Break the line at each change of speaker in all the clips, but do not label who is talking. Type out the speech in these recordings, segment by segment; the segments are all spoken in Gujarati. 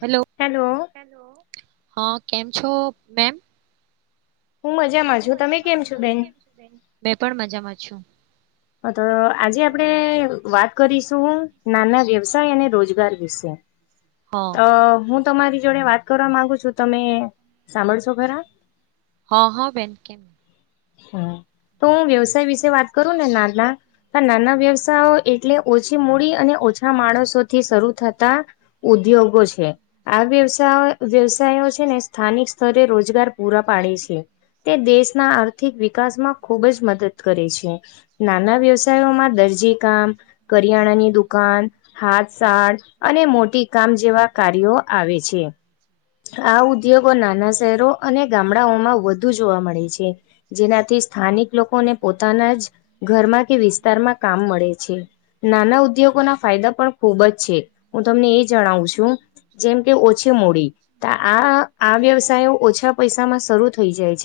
હલો
હેલો
હલો હા કેમ છો મેમ
હું મજામાં
હું
છું તમે
મજામાં
કેમ
છું
છો
તમે
બેન
કેમ છો બેન મેં પણ મજામાં છુ
હ તો આજે આપણે વાત કરીશું માનવ વ્યવસાય અને રોજગાર વિશે
હ
તો હું તમારી જોડે વાત કરવાં માગું છુ તમે સાંભળશો ખરા
હા હા બેન કેમ
હા તો હું વ્યવસાય વિશે વાત કરું ને નાના નાના વ્યવસાયો એટલે ઓછી મૂડી અને ઓછા માણસોથી શરૂ થતા ઉદ્યોગો છે આ વ્ય વ્યવસાય ને સ્થાનિક સ્તરે રોજગાર પૂરા પાડે છે તે દેશના આથિક વિકાસમાં ખૂબ જ મદદ કરે છે નાના વ્યવસાયોમાં દરજી કામ હરિયાણાની દુકાન હાથ સાળ આ ઉદ્યોગો નાના શહેરો અને ગામડાઓમાં વધુ જોવા મળે છે જેનાથી સ્થાનિક લોકોને પોતાના જ ઘરમાં કે વિસ્તારમાં કામ મળે છે નાના ઉદ્યોગોના ફાયદા પણ ખૂબ જ છે હું તમને એ જણાવું છું ઓછા પૈસામાં શરૂ થઈ જાય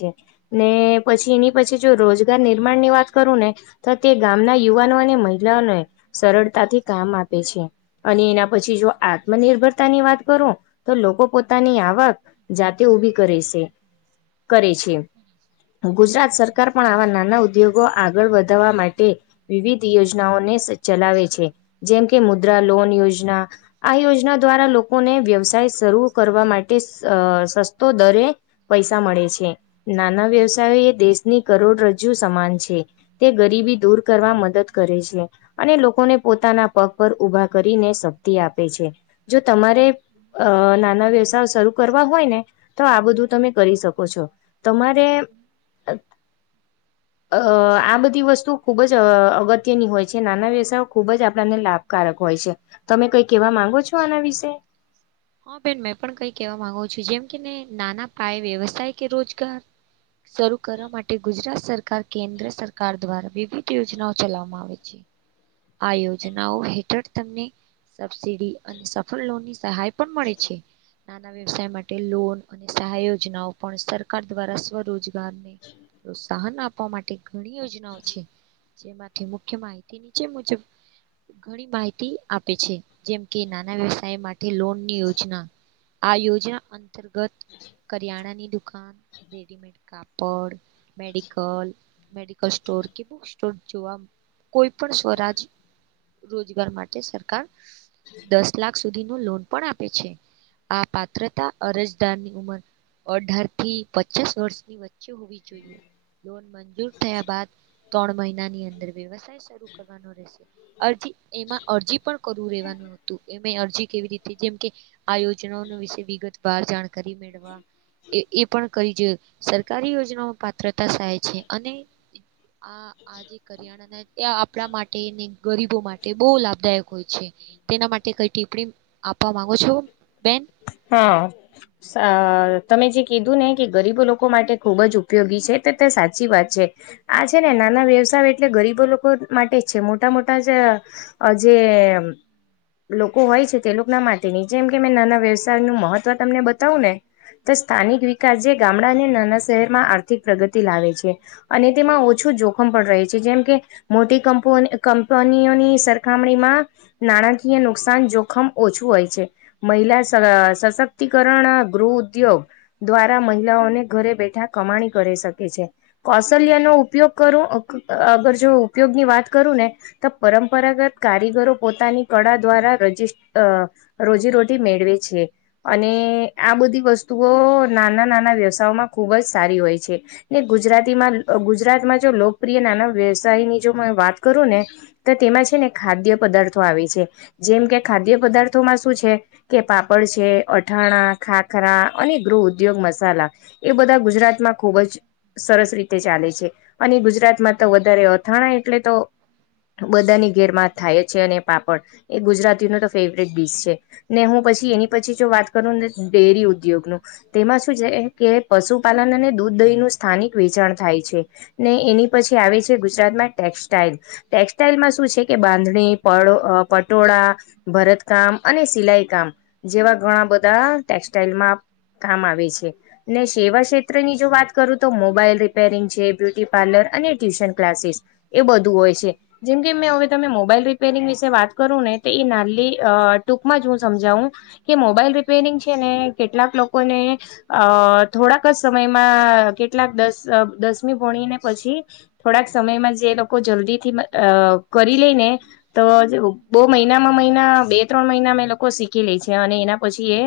છે પછી એની પછી જો રોજગાર નિર્માણ ની વાત કરું ને તો તે ગામના યુવાનો અને મહિલાઓને સરળતાથી કામ આપે છે અને એના પછી જો આત્મનિર્ભરતા ની વાત કરો તો લોકો પોતાની આવક જાદુ જા કરે છે [inaudible] ચલાવે છે જેમ કે મુદ્રા લોન યોજના આ યોજના દ્વારા લોકોને વ્યવસાય શરૂ કરવા માટે સ સસતું તો દરેક પૈસા મળે છે નાના વ્યવસ એ દેશની કરોડરજ્જુ સમાન છે તે ગરીબી દુર કરવા મદદ કરે છે અ એ લોકો ને પોતાના પગ પર ઊભા કરીને શક્તિ આપે છે જો તમારે અ અ નાના વ્યવસાય શરૂ કરવા હોય ને તો આ બધું તમે કરી શકો છો તમારે અ અ આ બધી વસ્તુ ખુબ જ અ અગત્યની હોય છે નાના વ્યવસાયો ખુબ જ આપણાને લાભકારક હોય હોય છે તમે કઈ કેવા માંગો છો આના વિશે
હા બેન મેં પણ કઈ કેવા માંગુ છુ જેમ નાના પાયે વ્યવસાય કે રોજગાર શરૂ કરવા માટે ગુજરાત સરકાર કેન્દ્ર સરકાર દ્વારા વિવિધ યોજનાઓ ચલાવવામાં આવે છે આ યોજનાઓ હેઠળ તમને સબસિડી અને સફળ લોનની સહાય પણ મળે છે નાના વ્યવસાય માટે લોન અને સહાય યોજનાઓ પણ સરકાર દ્વારા સ્વરોજગારની પ્રોત્સાહન આપવા માટે ઘણી યોજનાઓ છે જેમાંથી મુખ્ય માહિતીની નીચે મુજબ ઘણી માહિતી આપે છે જેમ કે નાના વ્યવસાય માટે લોનની યોજના આ યોજના અંતર્ગત કરિયાણાની દુકાન રેડીમેડ કાપડ મેડિકલ મેડિકલ સ્ટોર સ્ટોર કે બુક સ્ટોર જોવા કોઈ પણ સ્વરાજ રોજગાર માટે સરકાર દસ લાખ સુધી નો લોન પણ આપે છે આ પાત્રતા અરજદારની ઉંમર અઢાર થી પચાસ વર્ષની વચ્ચે હોવી જોઈએ લોન મંજૂર થયા બાદ ત્રણ મહિના ની અંદર વ્યવસાય શરૂ કરવાનો રહેશે અરજી એમાં અરજી પણ કરવું રહેેવાનું હતું એ અરજી કેવી રીતે જેમ કે આયોજનો વિશે વિગત વાર જાણકારી મેળવા એ પણ કરી જોઈ સરકારી યોજનામાં પાત્રતા સાહાય છે અને આ આજે કરિયાણા ને ત્યાં કપડા માટે ને ગરીબો માટે બહુ લાભદાયક હોય છે તેના માટે કઈ ટીપ્પણી આપવા માંગો છો બેન
હા સારું તમે જે કીધું ને કે ગરીબો લોકો માટે ખૂબ જ ઉપયોગી છે તો તે સાચી વાત છે આ છે ને નાના વ્યવસાય એટલે ગરીબો લોકો માટે જ છે મોટા મોટા જે લોકો હોય છે તે લોકો ના માટે ની જેમ કે મે નાના વ્યવસાય વયવસાયતાનું મહત્વ તમને બતાવું ને તો સ્થાનિક વિકાસ જે ગામડા અને નાના શહેરમાં આર્થિક પ્રગતિ લાવે છે અને તેમાં ઓછું જોખમ પણ રહે છે જેમ કે મોટી કંપની કંપનીઓની સરખામણીમાં નાણાકીય નુકસાન જોખમ ઓછું હોય છે મહિલા. સશક્તિકરણ ગૃહ ઉદ્યોગ દ્વારા મહિલાઓને ઘરે બેઠા કમાણી કરે. કરી શકે છે કૌશલ્ય નો ઉપયોગ કરો અગર જો ઉપયોગની વાત કરું ને તો પરંપરાગત કારીગરો પોતાની કળા દ્વારા રજીસ્ટર અ રોજીરોટી મેળવે છે. છે અને આ બધી વસ્તુઓ નાના નાના વ્યવસાયમાં ખુબ જ સારી હોય છે. ને ગુજરાતીમાં ગુજરાતમાં જો લોકપ્રિય નાના વ્યવસાય ની જો વાત કરું ને. તો તેમાં છે ને ખાદ્ય પદાર્થો આવી છે જેમ કે ખાદ્ય પદાર્થોમાં શું છે કે પાપ. પાપડ છે અથાણા ખાખરા અને ગૃહ ઉદ્યોગ મસાલા એ બધા ગુજરાત માં ખુબ જ. સરસ રીતે ચાલે છે અને ગુજરાતમાં તો વધારે અથાણા એટલે તો. બધાની ઘેરમાં થાય છે અને પાપડ એ ગુજરાતી નો તો ફેવરેટ ડીશ છે ને હું પછી એની. પછી જો વાત કરુંને ડેરી ઉદ્યોગ નું તેમાં શું છે કે પશુપાલન અને દૂધ દહી નું. સ્થાનિક વેચાણ થાય છે ને એની પછી આવે છે ગુજરાતમાં ટેક્સટાઈલ ટેક્સટાઈલમાં. શું છે કે બાંધણી પટોળા ભરતકામ અને સિલાઈ કામ. જેવા ઘણા બધા ટેક્સટાઈલમાં. કામ આવે છે અને સેવા ક્ષેત્રની જો વાત કરું તો મોબાઈલ રિપેરિંગ છે બ્યુટી પાર્લર. અને ટ્યુશન ક્લાસીસ એ બધું હોય છે જેમ કે મે હવે તમે મોબાઈલ રિપેરિંગ વિશે વાત કરો ને. તો એ નાનલી ટૂંકમાં જ હું સમજાવું કે મોબાઈલ રિપેરિંગ છે ને કેટલાક લોકોને અ થોડાક જ સમયમાં કેટલાક દસ દસમી ભણીને પછી થોડાક સમયમાં જે લોકો જલ્દી થી કરી લઈ ને તો બહુ મહિનામાં મહિના બે ત્રણ મહિના મેં લોકો શીખી લે છે, અને એના પછી એ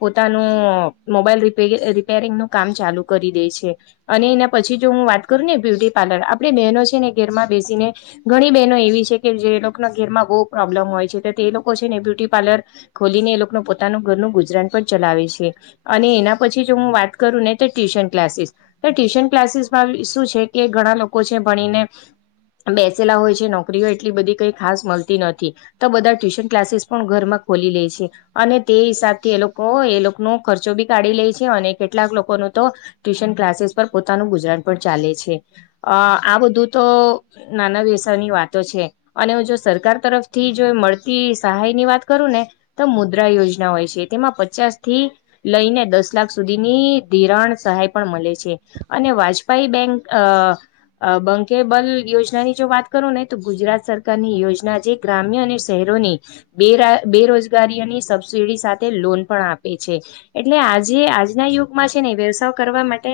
પોતાનું મોબાઈલ રિપેરિંગ નું કામ ચાલુ કરી દીધું. દે છે અને એના પછી જો હું વાત કરું ને બ્યુટી પાર્લર આપે બહેનો છે, ને ઘેરમાં બેસીને. ઘણી બહેનો એવી છે, કે જે લોકોના ઘેરમાં બહુ પ્રોબ્લેમ હોય છે, તો તે લોકો છે, ને બ્યુટી પાર્લર ખોલી ને એ લોકોનું પોતાનું ઘરનું ગુજરાન પર ચલાવે છે, અને એના પછી જો હું વાત કરું ને તો ટ્યુશન ક્લાસીસ તો ટ્યુશન ક્લાસીસમાં શું છે, કે ઘણા લોકો છે, ભણીને બેસેલા હોય છે. નોકરીઓ એટલી બધી કઈ ખાસ. મળતી નથી તો બધા ટ્યુશન ક્લાસીસ પણ ઘરમાં ખોલી લે છે. અને તે હિસાબ થી એ લોકો એ લોકો. નો ખર્ચો બી કાઢી લે છે, અને કેટલાક લોકો નો તો ટ્યુશન ક્લાસીસ પર પોતાનું ગુજરાન પણ ચાલે છે. આ બધું તો નાના વ્યસની વાતો છે, અને જો સરકાર તરફ. તરફથી જો મળતી સહાય ની વાત કરું ને તો મુદ્રા યોજના હોય છે, તેમાં પચાસ.. થી લઈને દસ લાખ સુધીની ધિરાણ સહાય પણ મળે છે, અને વાજપાય બેંક. બેંક અ. બંકેબલ યોજનાની જો વાત કરો ને તો ગુજરાત સરકારની યોજના જે ગ્રામ્ય અને શહેર. બેરોજગારીની સબસિડી સાથે લોન. પણ આપે છે, એટલે આજે આજના યુગમાં છે, ને વ્યવસાય કરવા માટે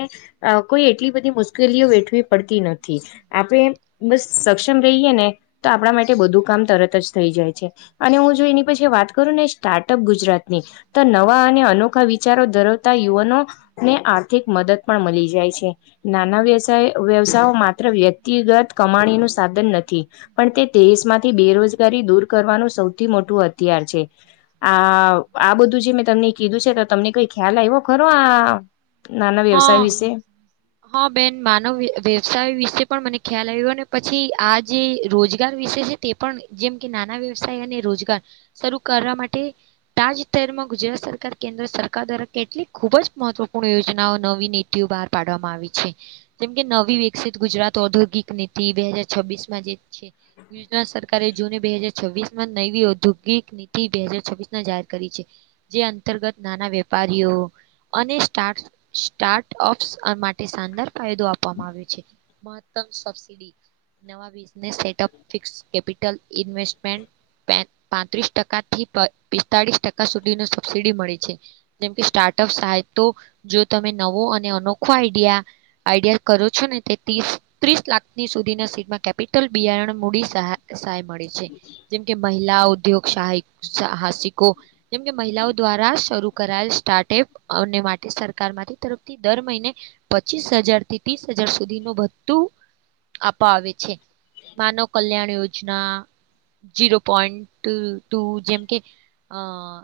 કોઈ એટલી. બધી મુશ્કેલીઓ વેઠવી પડતી નથી આપણે બસ સક્ષમ રહીએ ને તો આપણા માટે. બધું કામ તરત જ થઈ જાય છે, અને હું જો એની પછી વાત. કરું ને સ્ટાર્ટઅપ ગુજરાતની તો નવા. અને અનોખા વિચારો ધરાવતા યુવાનો ને આર્થિક મદદ પણ મળી જાય છે, નાના વ્યવસાય માત્ર વ્યક્તિગત કમાણી નું સાધન નથી, પણ તે દેશમાંથી. બેરોજગારી દૂર કરવાનું સૌથી મોટું હથિયાર છે, આ આ બધું. જો મેં તમને કીધું છે, તો તમને કંઈ ખ્યાલ આવ્યો, ખરો આ નાના વ્યવસાય
હા
વિશે‌.
હા બેન માનવ વ્યવસાય વિશે પણ મને ખ્યાલ આવ્યો અને પછી આ જે રોજગાર વિષે છે, તે પણ જેમ કે નાના વ્યવસાય અને રોજગાર. શરૂ કરવા માટે તાજેતરમાં. ગુજરાત સરકાર કેન્દ્ર સરકાર દ્વારા કેટલીક ખુબ જ મહત્વપૂર્ણ યોજનાઓ નવી નીતિઓ બહાર પાડવામાં આવી છે. જેમ કે નવી વિકસિત ગુજરાત ઔદ્યોગિક નીતિ બે હજાર છવ્વીસ માં જે છે, વેના સરકારે જૂને બે હાજર છવ્વીસ માં નવી ઔદ્યોગિક નીતિ બે હાજર છવ્વીસ ના જાહેર કરી છે. જે અંતર્ગત નાના વેપારીઓ અને સ્ટાટ સાર્ટઅપ માટે શાનદાર ફાયદો આપવામાં આવ્યો છે. મહત્તમ સબસીડી નવા business setup fix capital investment પે પાત્રીસ ટકાથી પ પિસ્તાળીસ ટકા સુ સુધીનું સબસિડી મળે છે, જેમ કે સ્ટાર્ટઅપ સાય તો જો તમે નવો અને અનોખો આઈડિ દિયા આઈડિયા કરો છો, ને તે ત્રીસ ત્રીસ લાખની સુધીના સીમાં કેપિટલ બિયારણ મૂડી સહા સહાય મળે છે, જેમ કે મહિલા ઉદ્યોગ સહા સહાસિકો જેમ કે મહિલાઓ દ્વારા શરૂ કરાયેલ સ્ટાર્ટએપ અન્ય માટે સરકારમાંથી તરફથી દર મહિને પચીસ હજારથી ત્રીસ હજાર સુધીનું બધું અપાવે છે. માનવ કલ્યાણ યોજના ઝીરો પોઈન્ટ ટુ જેમ કે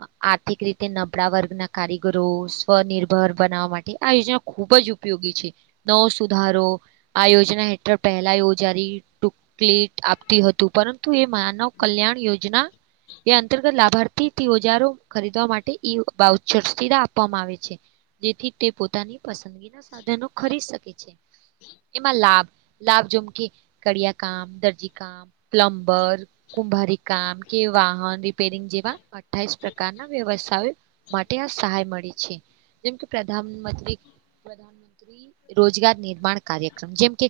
અ આર્થિક રીતે નબળા વર્ગના કારીગરો સ્વનિર્ભર બનાવવા માટે આ યોજના ખુબ જ ઉપ ઉપયોગી છે, નવો સુધારો આ યોજના હેઠળ પહેલા ઓજારી બૂકલીટ આપતી હતું પરંતુ એ માનવ કલ્યાણ યોજના એ અંતર્ગત લાભાર્થી યોજારો. ખરીદવા માટે ઈ બાવ [unintelligible] સીધા આપવામાં આવે છે. જેથી તે પોતાની પસંદગીના સાધનો ખરીદ શકે છે. એમાં લાભ લાભ જેમ કે કળિયા કામ, દરજી કામ, પ્લમ્બર, કો કુંભારી કામ કે વાહન રિપેરિંગ જેવા અઠાસ પ્રમાણે. કાર ના વ્યવસાય માટે આ સહાય મળે છે, જેમ કે, પ્રધાનમંત્રી. પ્રધાનમંત્રી રોજગાર નિર્માણ કાર્યક્રમ જેમ કે,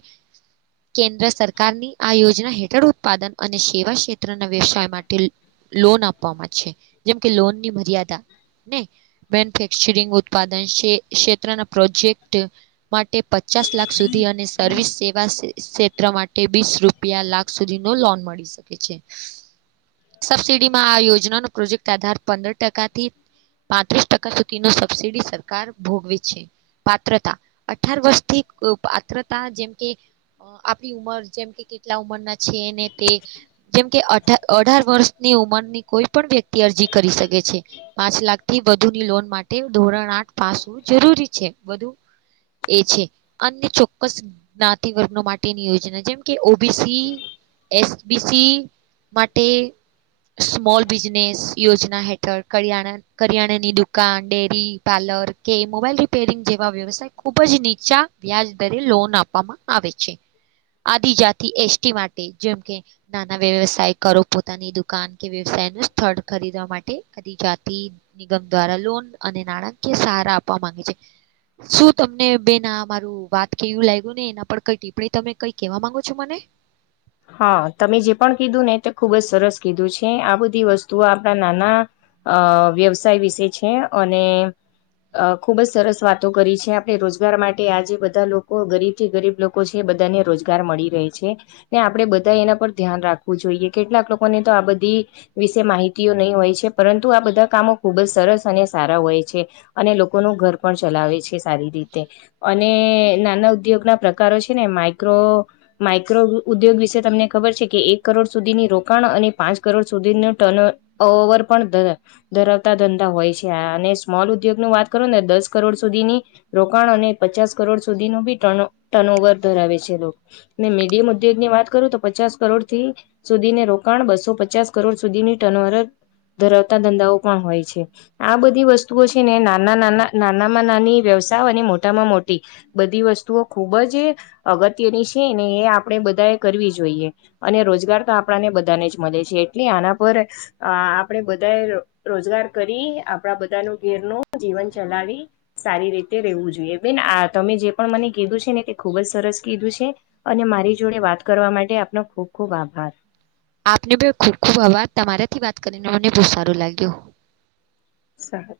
કેન્દ્ર સરકારની આ યોજના હેઠળ ઉત્પાદન અને સેવા ક્ષેત્રના વ્યવસાય માટે. લોન આપવામાં છે જેમ કે લોનની મર્યાદા. ને મેન્યુફેક્ચરિંગ ઉત્પાદન ક્ષેત્રના પ્રોજેક્ટ માટે. પચાસ લાખ સુધી અને સર્વિસ સેવા સે ક્ષેત્ર માટે બીસ રૂપિયા લાખ સુધીનો લોન મળી શકે છે. સબસિડીમાં આ યોજનાનો પ્રોજેક્ટ આધાર પંદર ટકાથી પાંત્રીસ ટકા સુધીનું સબસિડી સરકાર ભોગવે છે. પાત્રતા અઠાર વર્ષથી અ પાત્રતા જેમ કે અ આપણી ઉંમર જેમ કે કેટલા ઉંમરના છે ને તે. જેમકે અઢા અઢાર વર્ષની ની ઉંમરની કોઈ પણ વ્યક તી અરજી કરી શકે છે પાંચ લાખથી વધુની લોન માટે ધોરણ આઠ પાસ હોવું જરૂરી છે. બધું એ છે અન્ય ચોક્કસ જ્ઞાતિ વર્ગના માટેની યોજના જેમ કે ઓબીસી એસબીસી માટે સ્મોલ બિજ નેસ યોજના હેઠળ કાર્યણા કરિયાણાની દુકાન, ડેરી પાર્લર કે મોબાઈલ રિપે પેરિંગ જેવા વ્યવસાય ખુબ જ નીચા વ્યાજ દરે લોન આપવામાં આવે છે. આદિજાતિ એસટી માટે જેમ કે, નાના વ્યવસાય કરો પોતાની દુકાન કે વ્યવસાય ન સ્થળ ખરીદવા માટે આદિજાતિ નિગમ દ્વારા લોન અને નાણાકીય સહારો આપવા માંગે છે. શું તમને બેન આ મારું વાત કેવું લાગ્યું ને એના પર કઈ ટીપ્પણી તમે કઈ કેવા માંગો છો મને?
[unintelligible] હા તમે જે પણ કીધું ને એ તો ખુબ જ સરસ કીધું છે આ બધી વસ્તુઓ આપણા નાના અ વ્યવસાય વિશે છે અને અ ખુબ જ સરસ વાતો કરી છે. આપણે રોજગાર માટે આજે બધા લોકો ગરીબ થી ગરીબ લોકો છે બધાને રોજગાર મળી રહે છે. ને આપણે બધા એના પર ધ્યાન રાખવું જોઈએ. કેટલાક લોકોને તો આ બધી વિશે માહિતીઓ નહીં હોય છે. પરંતુ આ બધા કામો ખુબ જ સરસ અને સારા હોય છે અને લોકોનું ઘર પણ ચલાવે છે સારી રીતે અને નાના ઉદ્યોગના પ્રકારો છે ને માઈક્રો માઈક્રો ઉદ્યોગ વિશે તમને ખબર છે કે એક કરોડ સુધીની રોકાણ અને પાંચ કરોડ સુધીનો ટર્ન ઓવર પણ ધરા ધરાવતા ધંધા હોય છે. અને સ્મોલ ઉદ્યોગનું વાત કરૂને દસ કરોડ સુધીની રોકાણ અને પચાસ કરોડ સુધીનું બી ટન ટર્ન ઓવર ધરાવે છે લોક. ને મીડિયમ ઉદ્યોગની વાત કરું તો પચાસ કરોડથી સુધીને રોકાણ બસો પચાસ કરોડ સુધીની ટનઓરત ધરાવતા ધંધાઓ પણ હોય છે. આ બધી વસ્તુઓ છે ને નાના નાના નાનામાં નાની વ્ય સ્થા અને મોટામાં મોટી બધી વસ્તુઓ ખૂબ જ અગત્યની છે ને એ આપ આપણે બધાએ કરવી જોઈએ અને રોજગાર તો આપણાને બધાને જ મળે છે. એટલે આના પર આ આપણે બધાએ રોજગાર કરી, આપણા બધાનું ઘેરનું જીવન ચલાવી સારી રીતે રેહવું જોઈએ. બેન આ તમે જે પણ મને કીધું છે ને, તે ખુબ જ સરસ કીધું છે અને મારી જોડે વાત કરવા માટે આપનો ખૂબ ખૂબ આભાર
આપને બે ખૂબ ખુબ આભાર તમારાથી વાત કરીને મને બહુ સારું લાગ્યું
સહેદ